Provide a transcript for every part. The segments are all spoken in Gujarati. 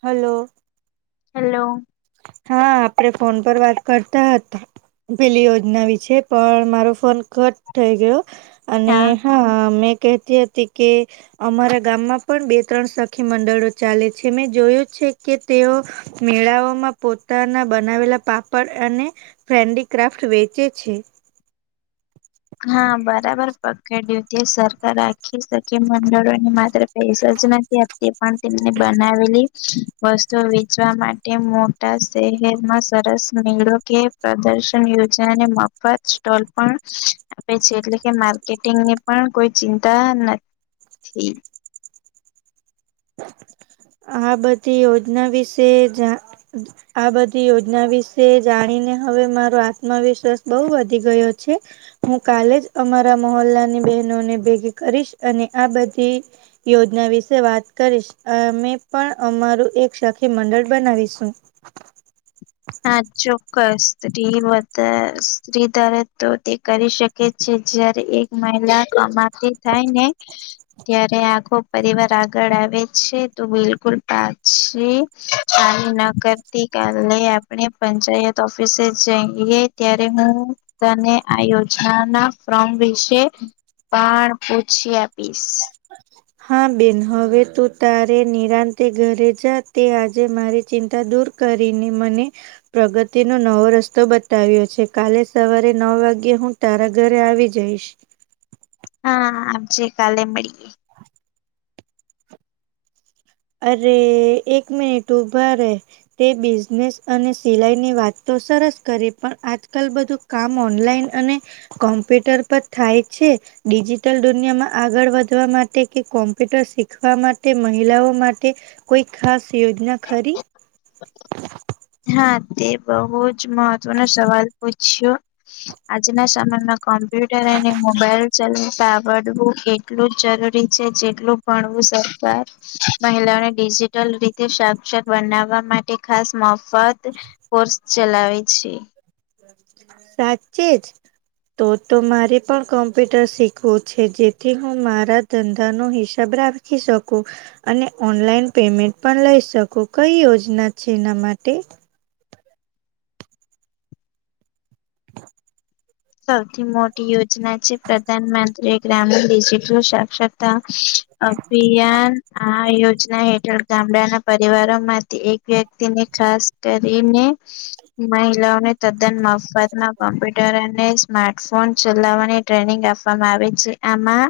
હલો હેલો હા આપડે ફોન પર વાત કરતા હતા. પેલી યોજના વિશે પણ મારો ફોન કટ થઈ ગયો અને હા મેં કહેતી હતી કે અમારા ગામમાં પણ બે ત્રણ સખી મંડળો ચાલે છે મેં જોયું છે કે તેઓ મેળાઓમાં પોતાના બનાવેલા પાપડ અને ફ્રેન્ડી ક્રાફ્ટ વેચે છે હા બરાબર પકડ્યું તે સરખ રાખી કે મંડળોને માત્ર પસ નથી આપતી પણ તેમને બનાવેલી વસ્તુ વેચવા માટે મોટા શહેરમાં સરસ મેળો કે પ્રદર્શન યોજાય અને મફત સ્ટોલ પણ આપે છે એટલે કે માર્કેટિંગ ને પણ કોઈ ચિંતા નથી [unintelligible] આ બધી યોજના વિશે જાણ આ બધી યોજના વિશે જાણીને હવે મારો આત્મવિશ્વાસ બહુ વધી ગયો છે હું કાલે જ અમારા મોલ્લાની બહેનોને ભેગી કરીશ અને આ બધી યોજના વિશે વાત કરીશ અમે પણ અમારું એક સાખી મંડળ બનાવીશું હા ચોક્કસ સ્ત્રી બા સ્ત્રી ધરે તો તે કરી શકે છે જયારે એક મહિલા કમાથી થાય ને ત્યારે આખો પરિવાર આગળ આવે છે તો બિલકુલ પાચ છે ચાલુ ના કરતી કાલે આપણે પંચાયત ઓફિસે જઈએ ત્યારે હું તને આ યોજનાના ફ્રમ વિશે પણ પૂછી આપીશ હા બેન હવે તું તારે નિરાંતે ઘરે જા તે આજે મારી ચિંતા દૂર કરીને મને પ્રગતિનોો નવો રસ્તો બતાવ્યો છે કાલે સવારે નવ વાગ્યે હું તારા ઘરે આવી જઈશ હા આજે કાલે મળી ગઈ અરે એક મનિટ ઉભા રે તે બિઝનેસ અને સિલાઈની વાત તો સરસ કરી પણ આજકાલ બધું કામ ઓનલાઈન અને કોમ્પ્યુટર પર થાય છે. ડિજિટલ દુનિયામાં આગળ વધવા માટે કે કોમ્પ્યુટર શીખવા માટે મહિલાઓ માટે કોઈ ખાસ યોજના ખરી હા તે બહુ જ મહત્વનોો સવાલ પૂછ્યો આજના સમયમાં કોમ્પ્યુટર અને મોબાઈલવ ચલાવતા આવડવું કે એટલું જરૂરી છે જેટલું ભણવું સરકાર મહિલાઓને ડિજિટલ રીતે સાક્ષર બનાવવા માટે ખાસ મો ફત કોર્સ ચલાવે છે સાચે જ તો તો મારે પણ કોમ્પ્યુટર શીખવું છે જેથી હું મારા ધંધા નો હિસાબ રાખી શકું અને ઓનલાઈન પેમેન્ટ પણ લઈ શકો કઈ યોજના છે એના માટે સૌથી મોટી યોજના છે પ્રધાનમંત્રી ગ્રામીણ ડિજટલ સાક્ષર અભિયાન આ યોજના હેઠળ ગામડાના પરિવારો માંથી એક વ્યક્તિને ખાસ કરીને મહિલાઓને તદ્દન મફતમાં કોમ્પ્યુટર સ્માર્ટફોન ચલાવવાની ટ્રેનિંગ આપવામાં આવે છે આમાં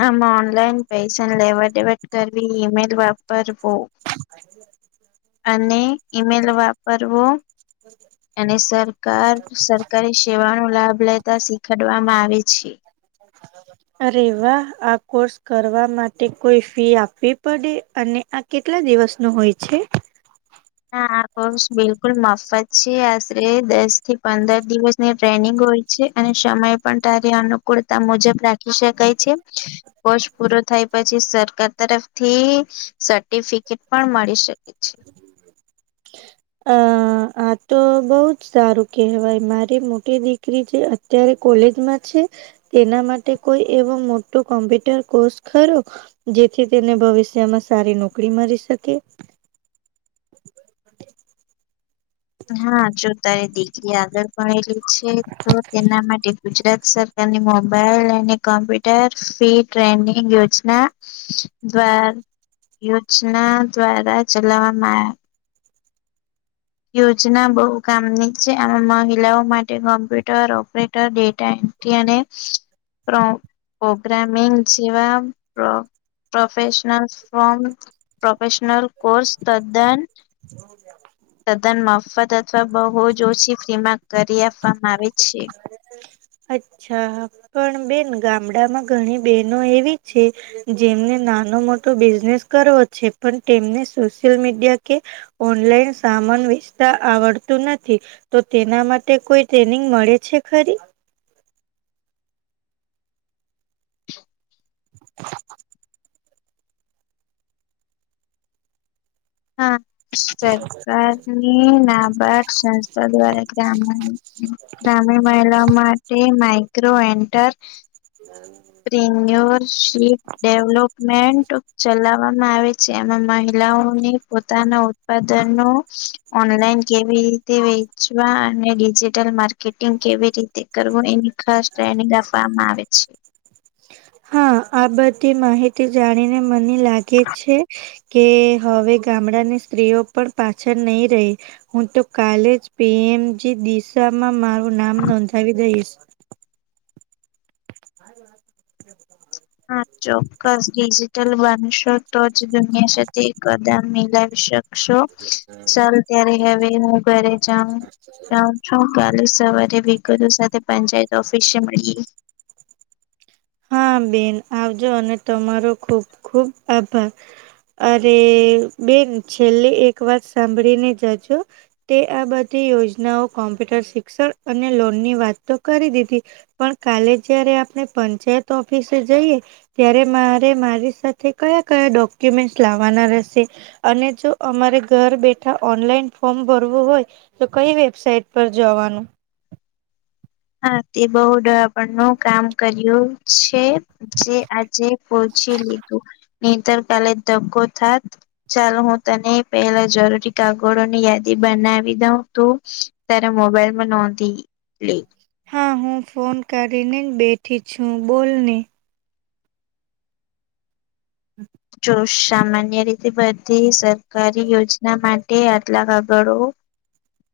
હામાં ઓનલાઈન પૈસા લેવ દેવડ કરવી ઈમેલ વાપરવો અને ઈમેલ વાપરવો અને સરકાર સર સેવા નો લાભ લેતા શીખડવામાં આવે છે. રાબ [unintelligible] અરે વાહ આ કોર્સ કરવા માટે કોઈ ફી આપવી પડે અને કેટલા દિવસ નો હોય છે હા આ કોર્સ બિલકુલ મફત છે આશરે દસ થી પંદર દિવસ ની ટ્રેનિંગ હોય છે અને સમય પણ તારી અનુકૂળતા મુજબ રાખી શકાય છે. કોર્ષ પૂરો થાય પછી સરકાર તરફથી સર્ટિફિકેટ પણ મળી શકે અછ અ આ તો બહુ જ સારું કેહેવાય મારી મોટી દીકરી જે અત્યારે કોલેજમાં છે તેના માટે કોઈ એવો મોટો કોમ્પ્યુટર કોર્સ ખરો જેથી તેને ભવિષ્યમાં સારી નોકરી મળી શકે હા જો તારી દીકરી આગળ ભણેલી છે તો તેના માટે ગુજરાત સરકાર ની મોબાઈલ અને કોમ્પ્યુટર ફી ટ્રેનિંગ યોજના દ્વાર યોજના દ્વારા ચલાવવામાં આવ યોજના બહુ કામની છે આમાં મહિલાઓ માટે કોમ્પ્યુટર ઓપરેટર ડેટા એ પોગા પ્રોગ્રામિંગ જેવા પ્રોફેશનલ ફોમ પ્રોફેશનલ કોર્સ તદ્દન જો જ [unintelligible] સદન મફત અથવા બહુ જ ઓછી ફ્રીમાં કરી આપવામાં આવે છે. અચ્છા પણ બેન ગામડામાં ઘણી બહેનો એવી છે જેમને નાનો મોટો બિઝનેસ કરવો છે પણ તેમને સોશિયલ મીડિયા કે ઓનલાઈન સામાન વેચતા આવડતું નથી તો તેના માટે કોઈ ટ્રેનિંગ મળે છે ખરી [inaudible] હા. [unintelligible] સરકારની નાબારડ સંસ્થા દ્વારા ગ્રામ ગ્રામી મહિલાઓ માટે માઇક્રો એન્ટર હમ [unintelligible] પ્રિમ્ય્યોર શીપ ડેવલોપમેન્ટ ચલાવવામાં આવે છે એમાં મહિલાઓને પોતાના ઉત્પાદનો ઓનલાઈન કેવી રીતે વેચવા અને ડિજિટલ માર્કે કિટિંગ કેવી રીતે કરવું એની ખાસ ટ્રેનિંગ આપવામાં આવે છે હા આ બધી માહિતી જાણીને મને લાગે છે. કે હવે ગામડાની સ્ત્રીઓ પણ પાછળ નહી રહી હું તો કાલે જ પીએમજી દિશામાં મારું નામ નોંધાવી દઈશ મારી વાત હા [inaudible] ચોક્કસ ડિજિટલ બનશો તો જ દુનિયા સુધી કદમ મિલાવી શકશો. ચાલો ત્યારે હવે હું ઘરે જવું ત્યાં હું કાલે સવારે વિગતો સાથે પંચાયત ઓફિસે મળીએ. હા બેન આવજો અને તમારો ખુબ ખુબ આભાર. અરે બેન છેલ્લે એક વાત સાંભળીને જજો. તે આ બધી યોજનાઓ કોમ્પ્યુટર શિક્ષણ અને લોનની વાત તો કરી દીધી. પણ કાલે જયારે આપણે પંચાયત ઓફિસે જઈએ. ત્યારે મારે મારી સાથે કયા કયા ડોક્યુમેન્ટ લાવવાના રહેશે. અને જો અમારે ઘર બેઠા ઓનલાઈન ફોર્મ ભરવું હોય. તો કઈ વેબસાઇટ પર જવાનું. હા તે બહુંડ આપણનો કામ કર્યું છે. જે આજે પોહોચી લીધું ની તો કાલે ધકો થાત. ચાલ હું તને પેલા જરૂરી કાગળોની યાદી બનાવી દઉં તું તારા મોબાઇલમાં નોંધી લે. હા હું ફોન કાઢી ને બેઠી છું બોલ ને. હમ. તો સામાન્ય રીતે બધી સરકારી યોજના માટે [unintelligible] કાગળો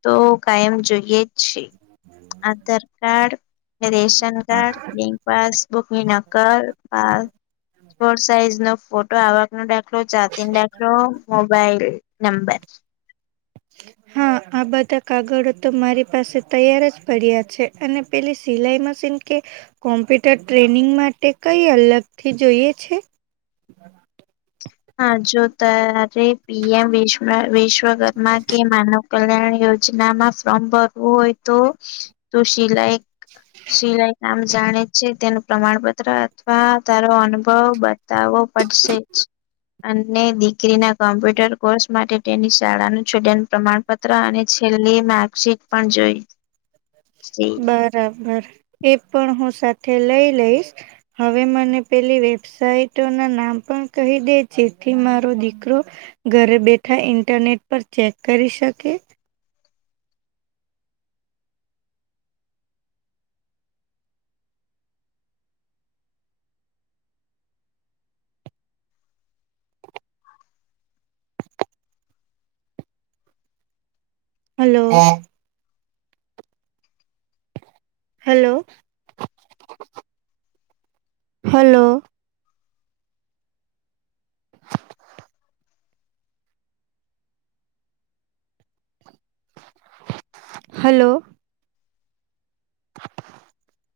તો કાયમ જોઈએ જ છે Aadhaar card ration card bank પાસબુકની નક્કલ પા પોર્ટ સાઈઝ નો ફોટો આવક નો દાખલો જાતી ન દાખલો મોબાઈલ રે નંબર હા. આ બધા કાગળો તો મારી પાસે તૈયાર જ પડ્યા છે અને પેલી સિલાઈ મશીન કે કોમ્પ્યુટર ટ્રેનિંગ માટે કઈ અલગથી જોઈએ છે. [inaudible] હા જો તારે પી એમ વિશ વિશ્વ ઘરમાં કે માનવ કલ્યાણ યોજનામાં ફોર્મ ભરવું હોય તો તો સિલાઈ સિલાઈ કામ જાણે છે તેનું પ્રમાણપત્ર અથવા તારો અનુભવ બતાવવો પડશે જ. અને દીકરી ના કોમ્પ્યુટર કોર્સ માટે તેની શાળાનું છૂટેલા પ્રમાણ પત્ર અને છેલ્લી માર્કશીટ પણ જોઈ. બરાબર એ પણ હું સાથે લઈ લઈશ હવે મને પેલી વેબસાાઈટો ના નામ પણ કહી દે જેથી મારો દીકરો ઘરે બેઠા ઇન્ટરનેટ પર ચેક કરી શકે. હલો. હેલો. હલો. હલો. [inaudible]